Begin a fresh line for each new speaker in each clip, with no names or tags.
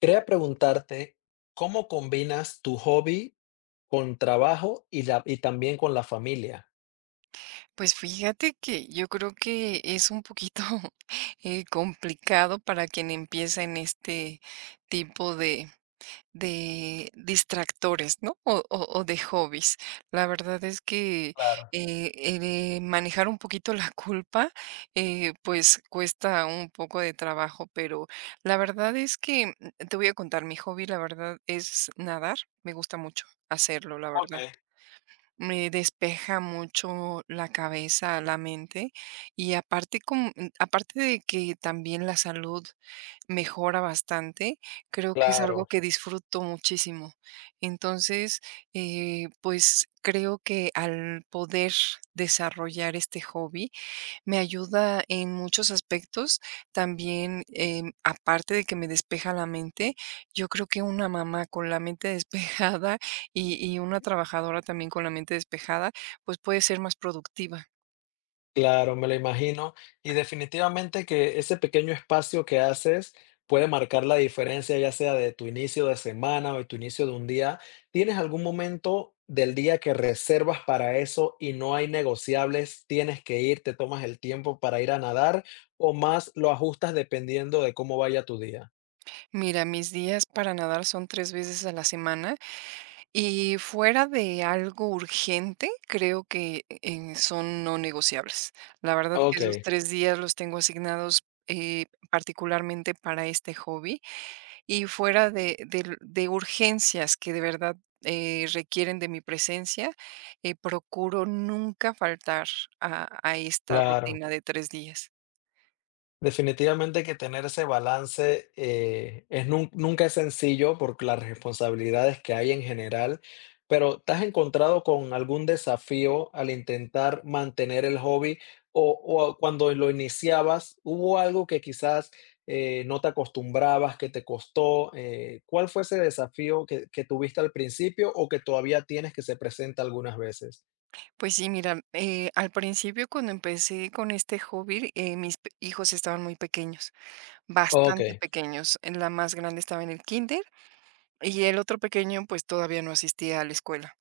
Quería preguntarte, ¿cómo combinas tu hobby con trabajo y también con la familia?
Pues fíjate que yo creo que es un poquito complicado para quien empieza en este tipo de distractores, ¿no? O, o de hobbies. La verdad es que
Claro,
manejar un poquito la culpa, pues cuesta un poco de trabajo, pero la verdad es que te voy a contar, mi hobby, la verdad, es nadar. Me gusta mucho hacerlo, la
ok.
verdad. Me despeja mucho la cabeza, la mente, y aparte com aparte de que también la salud mejora bastante, creo que es
Claro,
algo que disfruto muchísimo. Entonces, creo que al poder desarrollar este hobby, me ayuda en muchos aspectos. También, aparte de que me despeja la mente, yo creo que una mamá con la mente despejada y una trabajadora también con la mente despejada, pues, puede ser más productiva.
claro, me lo imagino. Y definitivamente que ese pequeño espacio que haces puede marcar la diferencia, ya sea de tu inicio de semana o de tu inicio de un día. ¿Tienes algún momento del día que reservas para eso y no hay negociables? ¿Tienes que ir, te tomas el tiempo para ir a nadar o más lo ajustas dependiendo de cómo vaya tu día?
Mira, mis días para nadar son 3 veces a la semana, y fuera de algo urgente, creo que, son no negociables. La verdad que
Ok.
esos 3 días los tengo asignados, particularmente para este hobby. Y fuera de del de urgencias que de verdad, requieren de mi presencia, procuro nunca faltar a esta
Claro,
rutina de 3 días.
definitivamente que tener ese balance es nunca es sencillo por las responsabilidades que hay en general, pero ¿te has encontrado con algún desafío al intentar mantener el hobby o cuando lo iniciabas, hubo algo que quizás no te acostumbrabas, que te costó? ¿Cuál fue ese desafío que tuviste al principio o que todavía tienes que se presenta algunas veces?
Pues sí, mira, al principio, cuando empecé con este hobby, mis pe hijos estaban muy pequeños,
Ok,
bastante pequeños. La más grande estaba en el kinder y el otro pequeño, pues, todavía no asistía a la escuela.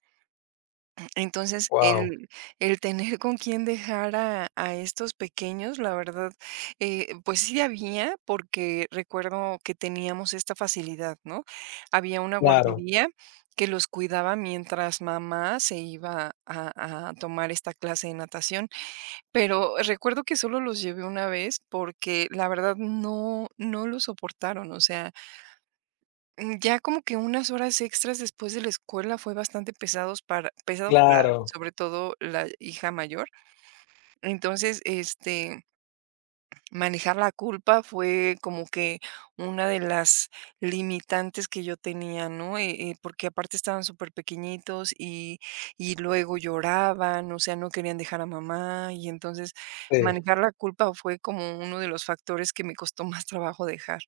Entonces,
wow,
el tener con quién dejar a estos pequeños, la verdad, pues sí había, porque recuerdo que teníamos esta facilidad, ¿no? Había una
claro,
guardería que los cuidaba mientras mamá se iba a tomar esta clase de natación, pero recuerdo que solo los llevé una vez porque la verdad no lo soportaron, o sea. Ya como que unas horas extras después de la escuela fue bastante pesados para pesado para,
claro,
sobre todo, la hija mayor. Entonces, este, manejar la culpa fue como que una de las limitantes que yo tenía, ¿no? Porque aparte estaban súper pequeñitos y luego lloraban, o sea, no querían dejar a mamá, y entonces
sí.
manejar la culpa fue como uno de los factores que me costó más trabajo dejar.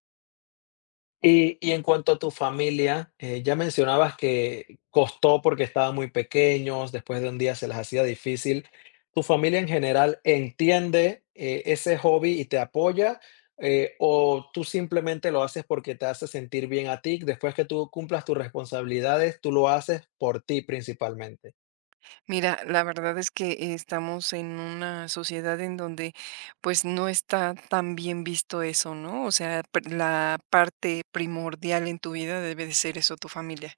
Y en cuanto a tu familia, ya mencionabas que costó porque estaban muy pequeños, después de un día se les hacía difícil. ¿Tu familia en general entiende, ese hobby y te apoya, o tú simplemente lo haces porque te hace sentir bien a ti? Después que tú cumplas tus responsabilidades, tú lo haces por ti principalmente.
Mira, la verdad es que estamos en una sociedad en donde pues no está tan bien visto eso, ¿no? O sea, la parte primordial en tu vida debe de ser eso, tu familia.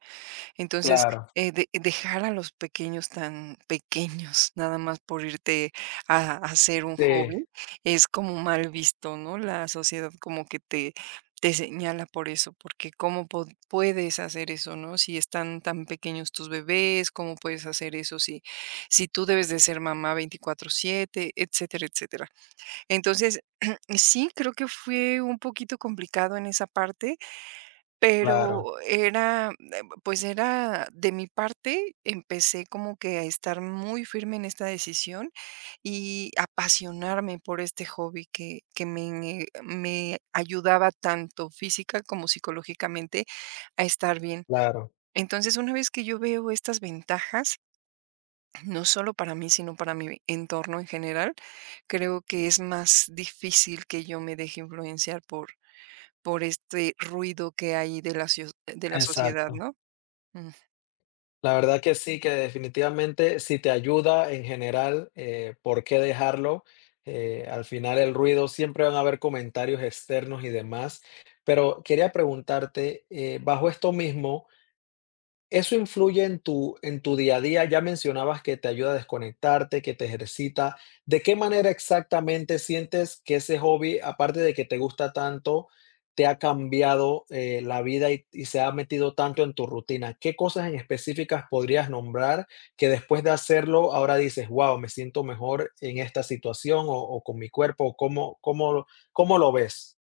Entonces,
Claro,
de dejar a los pequeños tan pequeños, nada más por irte a hacer un
sí,
hobby, es como mal visto, ¿no? La sociedad como que te señala por eso, porque cómo pod puedes hacer eso, ¿no? Si están tan pequeños tus bebés, ¿cómo puedes hacer eso? Si si tú debes de ser mamá 24/7, etcétera, etcétera. Entonces, sí, creo que fue un poquito complicado en esa parte,
claro,
pero era, pues era de mi parte, empecé como que a estar muy firme en esta decisión y apasionarme por este hobby que me ayudaba tanto física como psicológicamente a estar bien.
claro,
Entonces, una vez que yo veo estas ventajas, no solo para mí, sino para mi entorno en general, creo que es más difícil que yo me deje influenciar por este ruido que hay de la cio de la sociedad,
exacto.
¿no?
La verdad que sí, que definitivamente si te ayuda en general, ¿por qué dejarlo? Al final el ruido, siempre van a haber comentarios externos y demás, pero quería preguntarte, bajo esto mismo, eso influye en tu día a día. Ya mencionabas que te ayuda a desconectarte, que te ejercita. ¿De qué manera exactamente sientes que ese hobby, aparte de que te gusta tanto, te ha cambiado, la vida y se ha metido tanto en tu rutina? ¿Qué cosas en específicas podrías nombrar que después de hacerlo ahora dices: "Guau, me siento mejor en esta situación o con mi cuerpo"? Cómo lo ves?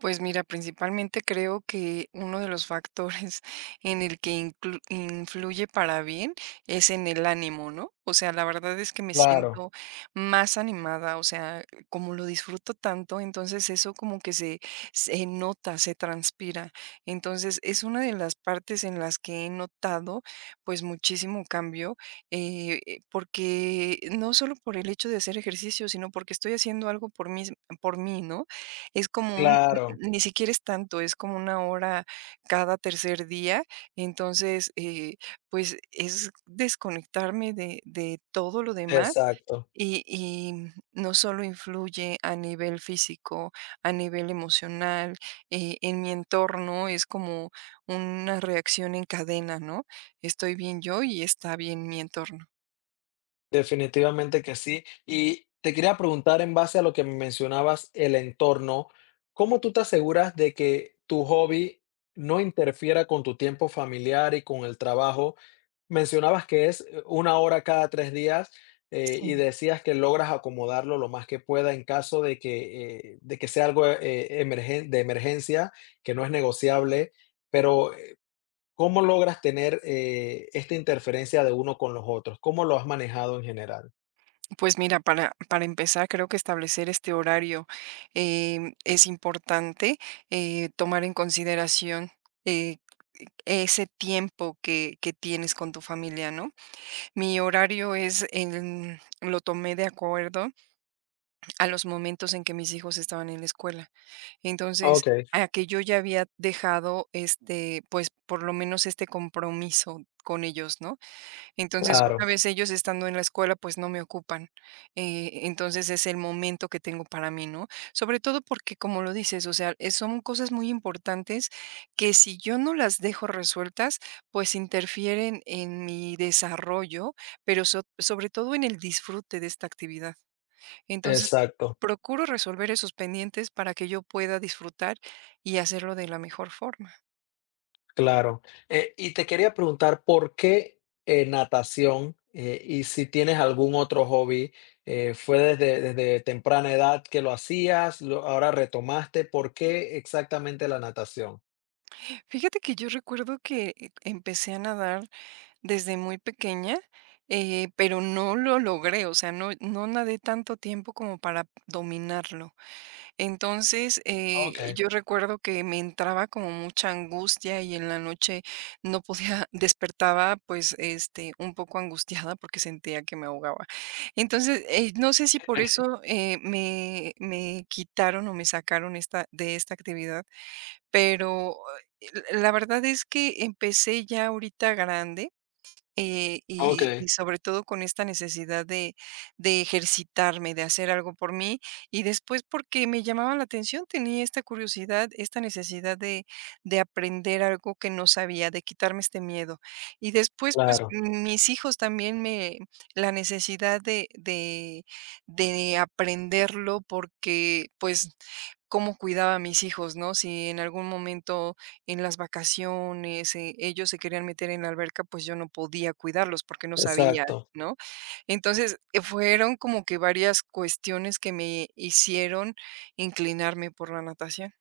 Pues mira, principalmente creo que uno de los factores en el que influye para bien es en el ánimo, ¿no? O sea, la verdad es que me
Claro,
siento más animada, o sea, como lo disfruto tanto, entonces eso como que se nota, se transpira. Entonces es una de las partes en las que he notado pues muchísimo cambio, porque no solo por el hecho de hacer ejercicio, sino porque estoy haciendo algo por mí, ¿no? Es como un,
claro,
ni siquiera es tanto, es como una hora cada tercer día. Entonces, pues, es desconectarme de todo lo demás,
exacto.
y no solo influye a nivel físico, a nivel emocional, en mi entorno, es como una reacción en cadena, ¿no? Estoy bien yo y está bien mi entorno.
Definitivamente que sí. Y te quería preguntar en base a lo que me mencionabas, el entorno, ¿cómo tú te aseguras de que tu hobby no interfiera con tu tiempo familiar y con el trabajo? Mencionabas que es una hora cada tres días y
Sí.
decías que logras acomodarlo lo más que pueda en caso de que sea algo de emergencia, que no es negociable, pero ¿cómo logras tener esta interferencia de uno con los otros? ¿Cómo lo has manejado en general?
Pues mira, para empezar, creo que establecer este horario es importante tomar en consideración eh, ese tiempo que tienes con tu familia, ¿no? Mi horario es, lo tomé de acuerdo a los momentos en que mis hijos estaban en la escuela. Entonces,
Okey,
a que yo ya había dejado este, pues por lo menos este compromiso con ellos, ¿no? Entonces,
claro,
una vez ellos estando en la escuela, pues no me ocupan. Entonces es el momento que tengo para mí, ¿no? Sobre todo porque, como lo dices, o sea, son cosas muy importantes que si yo no las dejo resueltas, pues interfieren en mi desarrollo, pero sobre todo en el disfrute de esta actividad. Entonces,
exacto,
procuro resolver esos pendientes para que yo pueda disfrutar y hacerlo de la mejor forma.
claro. Y te quería preguntar, ¿por qué natación? Y si tienes algún otro hobby, ¿fue desde temprana edad que lo hacías, lo ahora retomaste? ¿Por qué exactamente la natación?
Fíjate que yo recuerdo que empecé a nadar desde muy pequeña, pero no lo logré, o sea, no nadé tanto tiempo como para dominarlo. Entonces,
Okey,
yo recuerdo que me entraba como mucha angustia y en la noche no podía, despertaba, pues, este, un poco angustiada porque sentía que me ahogaba. Entonces, no sé si por eso, me quitaron o me sacaron esta de esta actividad, pero, la verdad es que empecé ya ahorita grande, y
okey,
sobre todo con esta necesidad de ejercitarme, de hacer algo por mí, y después porque me llamaba la atención, tenía esta curiosidad, esta necesidad de aprender algo que no sabía, de quitarme este miedo. Y después, pues,
claro,
mis hijos también me, la necesidad de de aprenderlo porque, pues, cómo cuidaba a mis hijos, ¿no? Si en algún momento en las vacaciones, ellos se querían meter en la alberca, pues yo no podía cuidarlos porque no sabía,
exacto.
¿no? Entonces, fueron como que varias cuestiones que me hicieron inclinarme por la natación.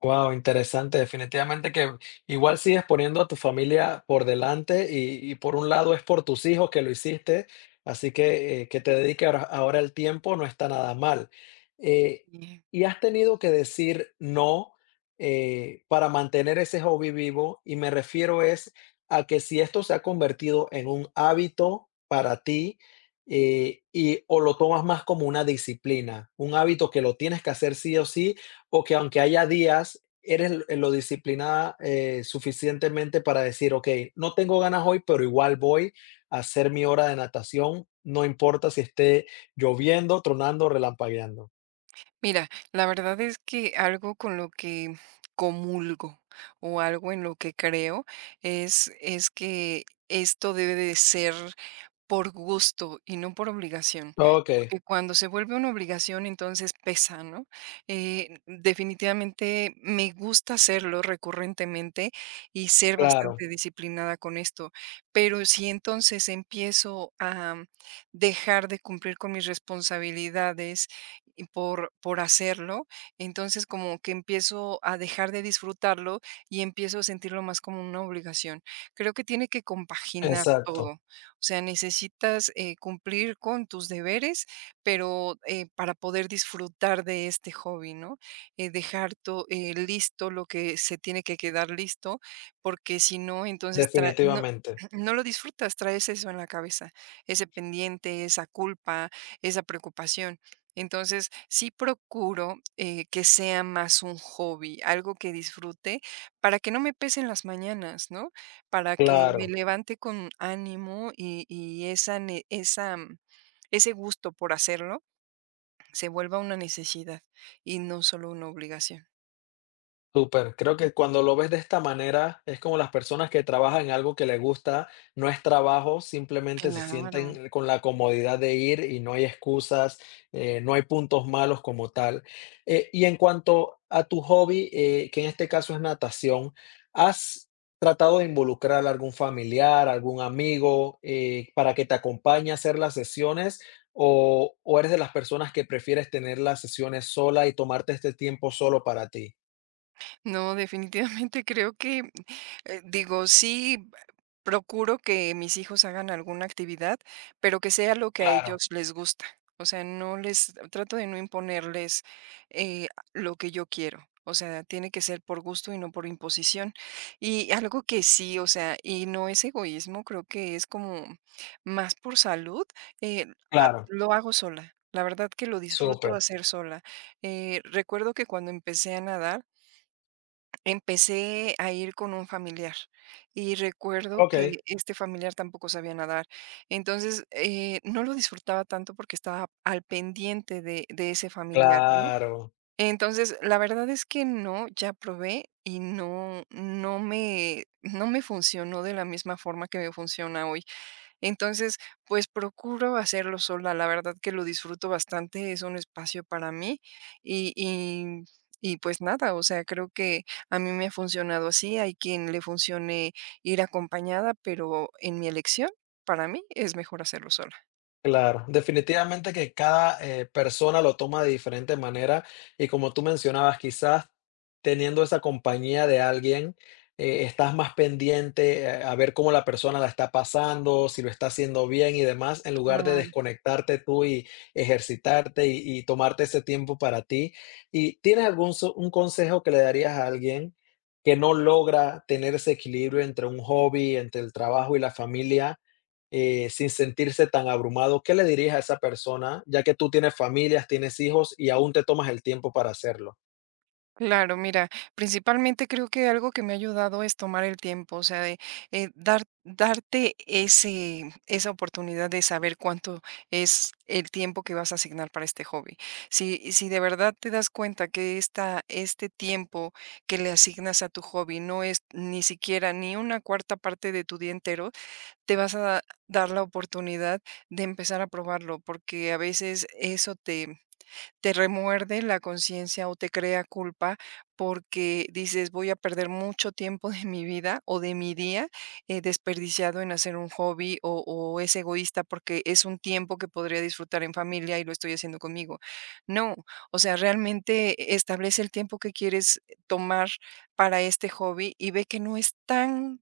Wow, interesante. Definitivamente que igual sigues poniendo a tu familia por delante y por un lado es por tus hijos que lo hiciste, así que te dedique ahora el tiempo no está nada mal. Eh,
Y
y has tenido que decir no para mantener ese hobby vivo y me refiero es a que si esto se ha convertido en un hábito para ti y o lo tomas más como una disciplina, un hábito que lo tienes que hacer sí o sí o que aunque haya días, eres l lo disciplinada, suficientemente para decir: "Okey, no tengo ganas hoy, pero igual voy a hacer mi hora de natación, no importa si esté lloviendo, tronando, relampagueando".
mira, la verdad es que algo con lo que comulgo o algo en lo que creo es que esto debe de ser por gusto y no por obligación,
Okey,
porque cuando se vuelve una obligación, entonces pesa, ¿no? Definitivamente me gusta hacerlo recurrentemente y ser
claro,
bastante disciplinada con esto, pero si entonces empiezo a dejar de cumplir con mis responsabilidades y por hacerlo, entonces como que empiezo a dejar de disfrutarlo y empiezo a sentirlo más como una obligación. Creo que tiene que compaginar todo.
exacto,
O sea, necesitas cumplir con tus deberes, pero para poder disfrutar de este hobby, ¿no? Dejar listo lo que se tiene que quedar listo, porque si no, entonces no,
definitivamente,
no lo disfrutas, traes eso en la cabeza, ese pendiente, esa culpa, esa preocupación. Entonces, sí procuro que sea más un hobby, algo que disfrute, para que no me pesen las mañanas, ¿no? Para que me
claro.
levante con ánimo y esa ne esa, ese gusto por hacerlo se vuelva una necesidad y no solo una obligación.
Súper, creo que cuando lo ves de esta manera, es como las personas que trabajan en algo que les gusta, no es trabajo, simplemente se
Claro.
sienten con la comodidad de ir y no hay excusas, no hay puntos malos como tal. Y en cuanto a tu hobby, que en este caso es natación, ¿has tratado de involucrar a algún familiar, algún amigo, para que te acompañe a hacer las sesiones? O eres de las personas que prefieres tener las sesiones sola y tomarte este tiempo solo para ti?
No, definitivamente creo que, digo, sí, procuro que mis hijos hagan alguna actividad, pero que sea lo que a
Claro.
ellos les gusta. O sea, no les trato de no imponerles eh, lo que yo quiero. O sea, tiene que ser por gusto y no por imposición. Y algo que sí, o sea, y no es egoísmo, creo que es como más por salud, eh,
Claro,
lo hago sola. La verdad que lo disfruto
súper.
hacer sola. Recuerdo que cuando empecé a nadar, empecé a ir con un familiar y recuerdo que
Okey,
este familiar tampoco sabía nadar. Entonces, no lo disfrutaba tanto porque estaba al pendiente de ese familiar, ¿no?
claro.
Entonces, la verdad es que no, ya probé y no me funcionó de la misma forma que me funciona hoy. Entonces, pues procuro hacerlo sola, la verdad que lo disfruto bastante, es un espacio para mí y, y, y pues nada, o sea, creo que a mí me ha funcionado así, hay quien le funcione ir acompañada, pero en mi elección, para mí es mejor hacerlo sola.
Claro, definitivamente que cada persona lo toma de diferente manera y como tú mencionabas, quizás teniendo esa compañía de alguien, estás más pendiente a ver cómo la persona la está pasando, si lo está haciendo bien y demás, en lugar de
Claro.
desconectarte tú y ejercitarte y tomarte ese tiempo para ti. ¿Y tienes algún un consejo que le darías a alguien que no logra tener ese equilibrio entre un hobby, entre el trabajo y la familia? Sin sentirse tan abrumado? ¿Qué le dirías a esa persona, ya que tú tienes familias, tienes hijos y aún te tomas el tiempo para hacerlo?
Claro, mira, principalmente creo que algo que me ha ayudado es tomar el tiempo, o sea, de darte ese, esa oportunidad de saber cuánto es el tiempo que vas a asignar para este hobby. Si de verdad te das cuenta que este tiempo que le asignas a tu hobby no es ni siquiera ni una cuarta parte de tu día entero, te vas a dar la oportunidad de empezar a probarlo, porque a veces eso te remuerde la conciencia o te crea culpa porque dices, voy a perder mucho tiempo de mi vida o de mi día desperdiciado en hacer un hobby o es egoísta porque es un tiempo que podría disfrutar en familia y lo estoy haciendo conmigo. No, o sea, realmente establece el tiempo que quieres tomar para este hobby y ve que no es tan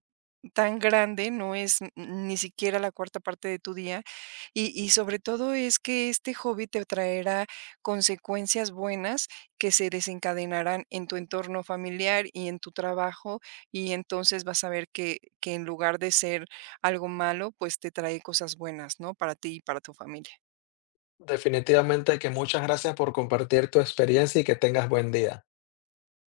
tan grande, no es ni siquiera la cuarta parte de tu día y sobre todo es que este hobby te traerá consecuencias buenas que se desencadenarán en tu entorno familiar y en tu trabajo, y entonces vas a ver que en lugar de ser algo malo, pues te trae cosas buenas, ¿no? Para ti y para tu familia.
Definitivamente que muchas gracias por compartir tu experiencia y que tengas buen día.